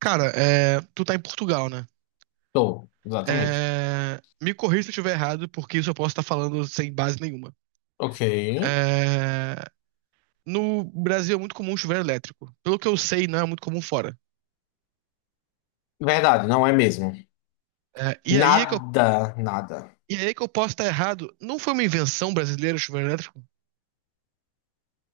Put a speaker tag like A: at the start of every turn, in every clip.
A: Cara, tu tá em Portugal, né?
B: Tô, exatamente.
A: Me corrija se eu estiver errado, porque isso eu posso estar falando sem base nenhuma.
B: Ok.
A: É, no Brasil é muito comum chuveiro elétrico. Pelo que eu sei, não é muito comum fora.
B: Verdade, não é mesmo.
A: É, e aí é que eu,
B: Nada, nada.
A: e aí é que eu posso estar errado. Não foi uma invenção brasileira o chuveiro elétrico?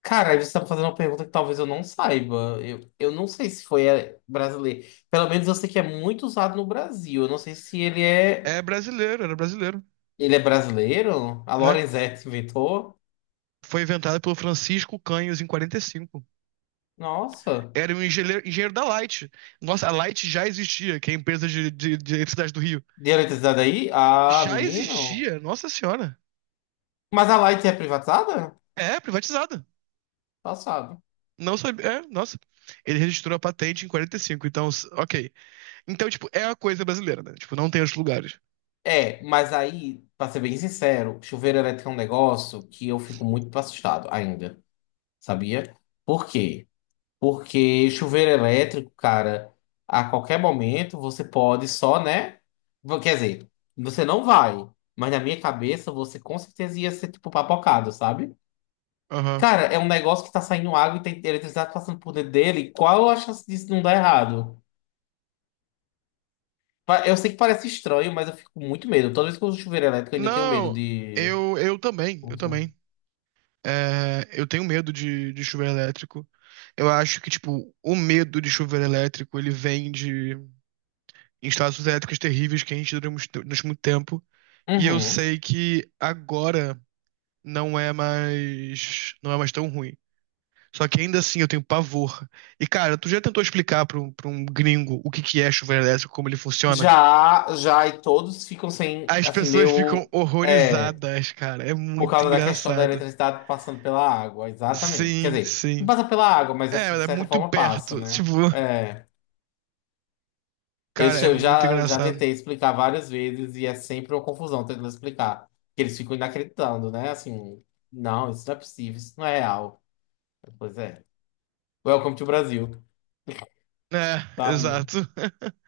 B: Cara, aí você tá me fazendo uma pergunta que talvez eu não saiba. Eu não sei se foi brasileiro. Pelo menos eu sei que é muito usado no Brasil. Eu não sei se ele é.
A: É brasileiro, era brasileiro.
B: Ele é brasileiro? A
A: É.
B: Lorenzetti inventou?
A: Foi inventado pelo Francisco Canhos em 45.
B: Nossa.
A: Era um engenheiro, engenheiro da Light. Nossa, a Light já existia, que é a empresa de eletricidade do Rio.
B: De eletricidade aí? Ah,
A: Já
B: menino.
A: existia, nossa senhora.
B: Mas a Light é privatizada?
A: É, privatizada.
B: Passado.
A: Não sabia. É, nossa. Ele registrou a patente em 45. Então, ok. Então, tipo, é a coisa brasileira, né? Tipo, não tem outros lugares.
B: É, mas aí, pra ser bem sincero, chuveiro elétrico é um negócio que eu fico muito assustado ainda. Sabia? Por quê? Porque chuveiro elétrico, cara, a qualquer momento você pode só, né? Quer dizer, você não vai, mas na minha cabeça você com certeza ia ser tipo papocado, sabe?
A: Aham.
B: Cara, é um negócio que tá saindo água e tem eletricidade passando por dentro dele. Qual a chance disso não dar errado? Eu sei que parece estranho, mas eu fico com muito medo. Toda vez que eu uso chuveiro elétrico, eu ainda tenho medo
A: Não,
B: de.
A: eu também, eu também. É, eu tenho medo de chuveiro elétrico. Eu acho que, tipo, o medo de chuveiro elétrico, ele vem de instalações elétricas terríveis que a gente durante muito tempo. E eu
B: Uhum.
A: sei que agora não é mais tão ruim. Só que ainda assim eu tenho pavor. E cara, tu já tentou explicar pra um gringo o que que é chuveiro elétrico, como ele funciona?
B: Já, já, e todos ficam sem,
A: As
B: assim,
A: pessoas ficam
B: meio. É.
A: horrorizadas, cara. É
B: Por
A: muito
B: causa da questão da
A: engraçado.
B: eletricidade passando pela água, exatamente. Quer
A: Sim,
B: dizer, não
A: sim.
B: passa pela água, mas
A: É,
B: assim, de
A: é
B: certa
A: muito
B: forma passa,
A: perto. Tipo,
B: né? É.
A: cara, é
B: Eu
A: muito
B: já, já
A: engraçado.
B: tentei explicar várias vezes e é sempre uma confusão tentando explicar. Que eles ficam inacreditando, né? Assim, não, isso não é possível, isso não é real. Pois é. Welcome to Brasil,
A: É,
B: tá?
A: exato.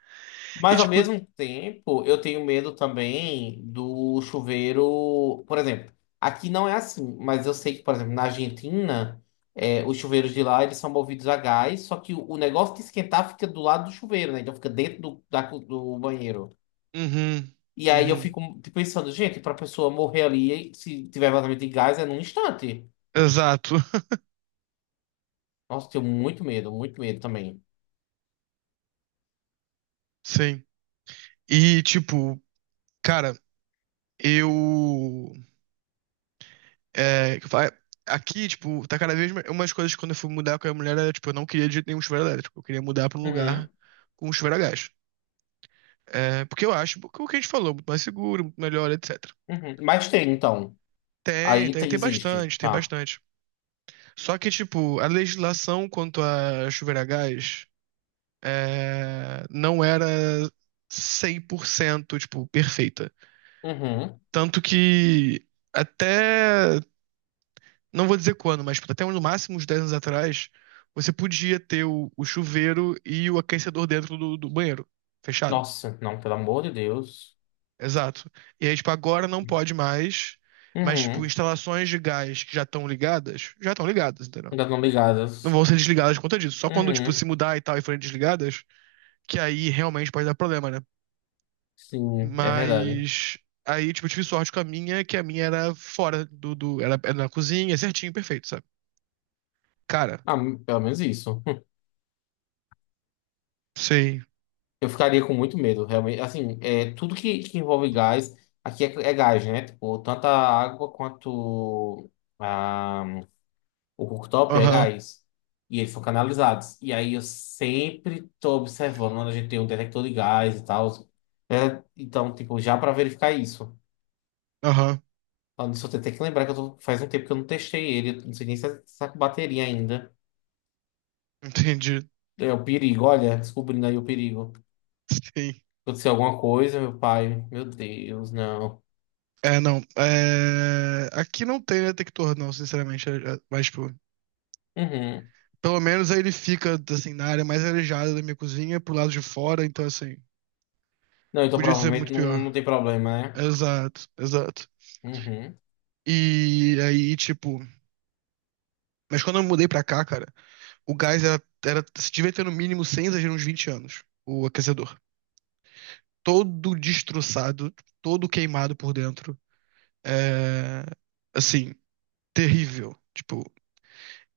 A: E
B: Mas ao
A: tipo,
B: mesmo tempo, eu tenho medo também do chuveiro. Por exemplo, aqui não é assim, mas eu sei que, por exemplo, na Argentina, os chuveiros de lá eles são movidos a gás, só que o negócio de esquentar fica do lado do chuveiro, né? Então fica dentro do banheiro.
A: uhum,
B: E aí eu
A: uhum,
B: fico pensando, gente, pra pessoa morrer ali, se tiver vazamento de gás, é num instante.
A: exato.
B: Nossa, tenho muito medo também.
A: Sim. E tipo, cara, eu É, que eu falo, é, aqui, tipo, tá cada vez mais. Uma das coisas que quando eu fui mudar com a mulher era, tipo, eu não queria de jeito nenhum chuveiro elétrico. Eu queria mudar pra um
B: Uhum,
A: lugar com um chuveiro a gás. É, porque eu acho que o que a gente falou, muito mais seguro, muito melhor, etc.
B: uhum. Mas tem, então.
A: Tem, tem
B: Existe,
A: bastante, tem
B: tá?
A: bastante. Só que, tipo, a legislação quanto a chuveiro a gás não era 100% tipo, perfeita.
B: Uhum.
A: Tanto que até Não vou dizer quando, mas tipo, até no máximo uns 10 anos atrás, você podia ter o chuveiro e o aquecedor dentro do banheiro, fechado.
B: Nossa, não, pelo amor de Deus.
A: Exato. E aí, tipo, agora não pode mais, mas, tipo,
B: Uhum.
A: instalações de gás que já estão ligadas, entendeu?
B: Ainda não
A: Não
B: ligadas.
A: vão ser desligadas por conta disso. Só quando, tipo,
B: Uhum.
A: se mudar e tal e forem desligadas, que aí realmente pode dar problema, né?
B: Sim, é verdade.
A: Mas aí, tipo, eu tive sorte com a minha, que a minha era fora do, do era, era na cozinha, certinho, perfeito, sabe? Cara,
B: Ah, pelo menos isso.
A: sei.
B: Eu ficaria com muito medo, realmente. Assim, tudo que envolve gás, aqui é gás, né? Tipo, tanto a água quanto a, o cooktop é
A: Aham,
B: gás. E eles são canalizados. E aí eu sempre tô observando quando a gente tem um detector de gás e tal. É, então, tipo, já para verificar isso.
A: aham.
B: Ah, nisso eu tenho até que lembrar que eu faz um tempo que eu não testei ele. Não sei nem se está com bateria ainda.
A: Entendi.
B: É o perigo, olha, descobrindo aí o perigo.
A: Sim.
B: Aconteceu alguma coisa, meu pai. Meu Deus, não.
A: É, não. É... Aqui não tem detector, não, sinceramente. Mas, tipo,
B: Uhum.
A: pelo menos aí ele fica, assim, na área mais arejada da minha cozinha, pro lado de fora, então, assim,
B: Não, então
A: podia ser
B: provavelmente
A: muito
B: não, não
A: pior.
B: tem problema, né?
A: Exato, exato.
B: Uhum.
A: E aí, tipo. Mas quando eu mudei pra cá, cara, o gás se devia ter no mínimo, sem exagero, uns 20 anos, o aquecedor. Todo destroçado, todo queimado por dentro. É. Assim, terrível. Tipo,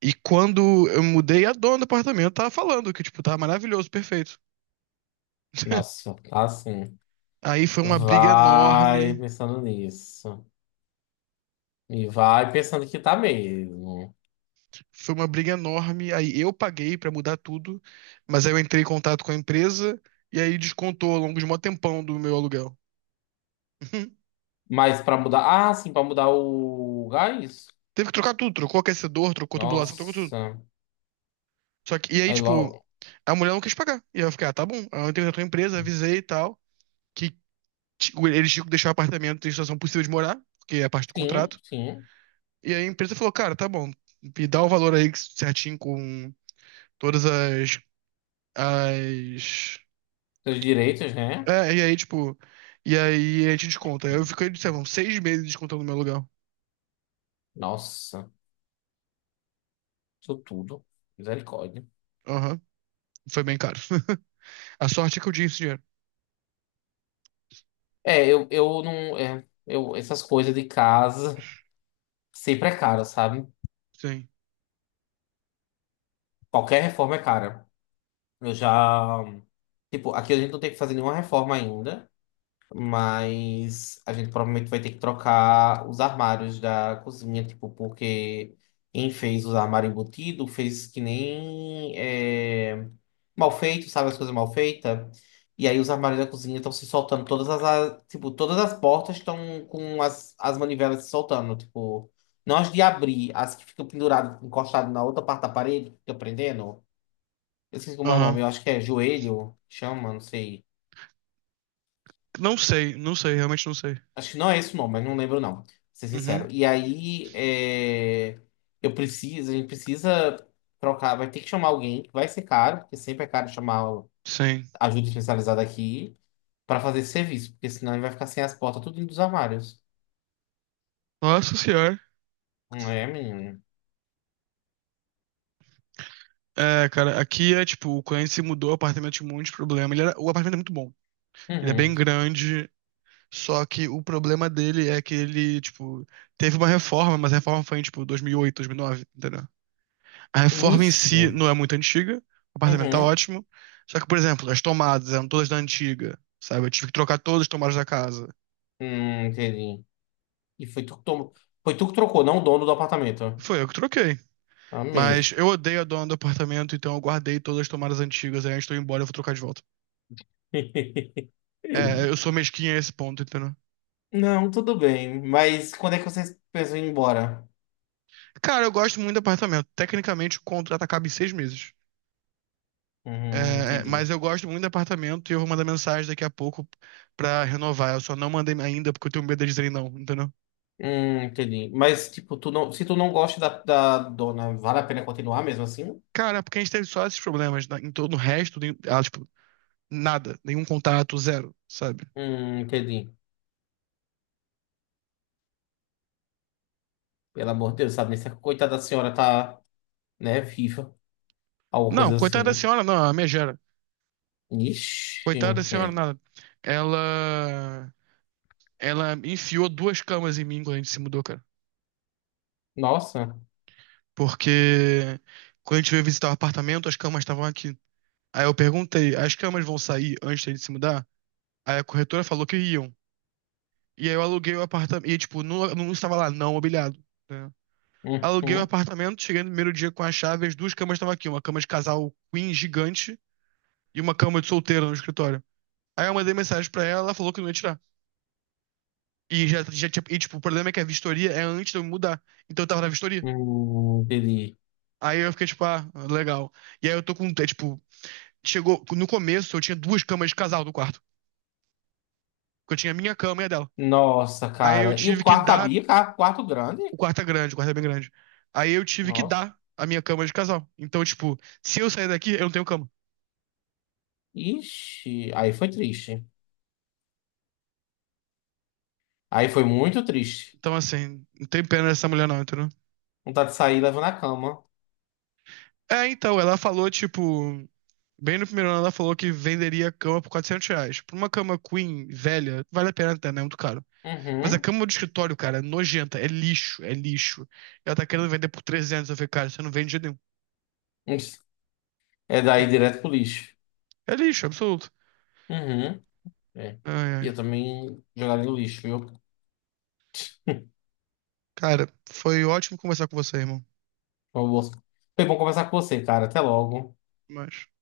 A: E quando eu mudei, a dona do apartamento tava falando que, tipo, tava maravilhoso, perfeito.
B: Nossa, tá assim.
A: Aí foi uma briga
B: Vai
A: enorme,
B: pensando nisso. E vai pensando que tá mesmo.
A: foi uma briga enorme. Aí eu paguei pra mudar tudo, mas aí eu entrei em contato com a empresa e aí descontou ao longo de um mó tempão do meu aluguel. Uhum.
B: Mas pra mudar. Ah, sim, pra mudar o gás?
A: Teve que trocar tudo, trocou aquecedor, trocou tubulação, trocou tudo.
B: Nossa.
A: Só que, e aí,
B: Aí
A: tipo,
B: logo.
A: a mulher não quis pagar. E eu fiquei, ah, tá bom. Aí eu entrei na tua empresa, avisei e tal, que eles tinham que deixar o apartamento em situação possível de morar, porque é parte do
B: Sim,
A: contrato.
B: sim.
A: E aí a empresa falou, cara, tá bom, me dá o valor aí certinho com todas as...
B: Seus direitos, né?
A: É, e aí, tipo, e aí a gente desconta. Eu fiquei, sei lá, uns 6 meses descontando meu aluguel.
B: Nossa, isso tudo. Misericórdia.
A: Aham, foi bem caro. A sorte é que eu tinha esse dinheiro.
B: É, eu não. Essas coisas de casa sempre é cara, sabe?
A: Sim,
B: Qualquer reforma é cara. Eu já. Tipo, aqui a gente não tem que fazer nenhuma reforma ainda. Mas a gente provavelmente vai ter que trocar os armários da cozinha, tipo, porque quem fez os armários embutidos fez que nem mal feito, sabe, as coisas mal feitas. E aí os armários da cozinha estão se soltando, tipo, todas as portas estão com as manivelas se soltando, tipo, não as de abrir, as que ficam penduradas, encostadas na outra parte da parede, que fica prendendo. Eu esqueci como é o
A: aham.
B: nome, eu acho que é joelho, chama, não sei.
A: Não sei, não sei, realmente não sei.
B: Acho que não é esse o nome, mas não lembro, não. Pra ser sincero.
A: Uhum,
B: E aí, a gente precisa trocar. Vai ter que chamar alguém, que vai ser caro, porque sempre é caro chamar
A: sim.
B: ajuda especializada aqui, pra fazer esse serviço, porque senão ele vai ficar sem as portas, tudo indo dos armários.
A: Nossa senhora.
B: Não é, menino?
A: É, cara, aqui é tipo, o cliente se mudou, o apartamento tinha um monte de problema. O apartamento é muito bom. Ele é bem
B: Uhum.
A: grande, só que o problema dele é que ele, tipo, teve uma reforma, mas a reforma foi em, tipo, 2008, 2009, entendeu? A reforma em
B: Ixi.
A: si não é muito antiga, o apartamento tá
B: Uhum.
A: ótimo. Só que, por exemplo, as tomadas eram todas da antiga, sabe? Eu tive que trocar todas as tomadas da casa.
B: Entendi. E foi tu que tomou. Foi tu que trocou, não o dono do apartamento.
A: Foi eu que troquei.
B: Amei.
A: Mas eu odeio a dona do apartamento, então eu guardei todas as tomadas antigas. Aí antes de eu ir embora, eu vou trocar de volta. É, eu sou mesquinha a esse ponto, entendeu?
B: Não, tudo bem. Mas quando é que vocês pensam em ir embora?
A: Cara, eu gosto muito do apartamento. Tecnicamente, o contrato acaba em 6 meses. É, mas
B: Entendi.
A: eu gosto muito do apartamento e eu vou mandar mensagem daqui a pouco pra renovar. Eu só não mandei ainda porque eu tenho medo de dizer não, entendeu?
B: Entendi. Mas, tipo, tu não, se tu não gosta da dona, vale a pena continuar mesmo assim?
A: Cara, porque a gente teve só esses problemas, né? Em todo o resto, tipo, nada, nenhum contato, zero, sabe?
B: Entendi. Pelo amor de Deus, sabe? Nem se a coitada da senhora tá, né, viva. Alguma
A: Não,
B: coisa
A: coitada da
B: assim.
A: senhora, não, a minha gera.
B: Ixi,
A: Coitada da senhora,
B: é.
A: nada. Ela, ela enfiou duas camas em mim quando a gente se mudou, cara.
B: Nossa.
A: Porque quando a gente veio visitar o apartamento, as camas estavam aqui. Aí eu perguntei, as camas vão sair antes de gente se mudar? Aí a corretora falou que iam. E aí eu aluguei o apartamento. E, tipo, não, não estava lá, não mobiliado. Né? Aluguei o
B: Uhum.
A: apartamento, cheguei no primeiro dia com a chave, as duas camas estavam aqui, uma cama de casal queen gigante e uma cama de solteira no escritório. Aí eu mandei mensagem pra ela, ela falou que não ia tirar. E já tinha. E, tipo, o problema é que a vistoria é antes de eu me mudar. Então eu tava na vistoria.
B: Entendi.
A: Aí eu fiquei, tipo, ah, legal. E aí eu tô com. É, tipo, chegou. No começo eu tinha duas camas de casal no quarto. Porque eu tinha a minha cama e a dela.
B: Nossa,
A: Aí eu
B: cara. E o
A: tive que
B: quarto
A: dar
B: cabia, cara? Quarto grande?
A: O quarto é grande, o quarto é bem grande. Aí eu tive que
B: Nossa.
A: dar a minha cama de casal. Então, tipo, se eu sair daqui, eu não tenho cama.
B: Ixi. Aí foi triste. Aí foi muito triste.
A: Então, assim, não tem pena dessa mulher não, entendeu?
B: Vontade de sair levando a cama.
A: É, então, ela falou, tipo... Bem no primeiro ano, ela falou que venderia a cama por R$ 400. Por uma cama queen velha, vale a pena até, né? É muito caro. Mas a
B: Uhum.
A: cama do escritório, cara, é nojenta. É lixo, é lixo. Ela tá querendo vender por 300. Eu falei, cara, você não vende de jeito nenhum.
B: Ixi. É
A: Tá.
B: daí direto pro lixo.
A: É lixo, absoluto.
B: Uhum, é.
A: Ai, ai.
B: Eu também jogaria no lixo, viu?
A: Cara, foi ótimo conversar com você, irmão.
B: Foi bom foi bom conversar com você, cara. Até logo.
A: Mas...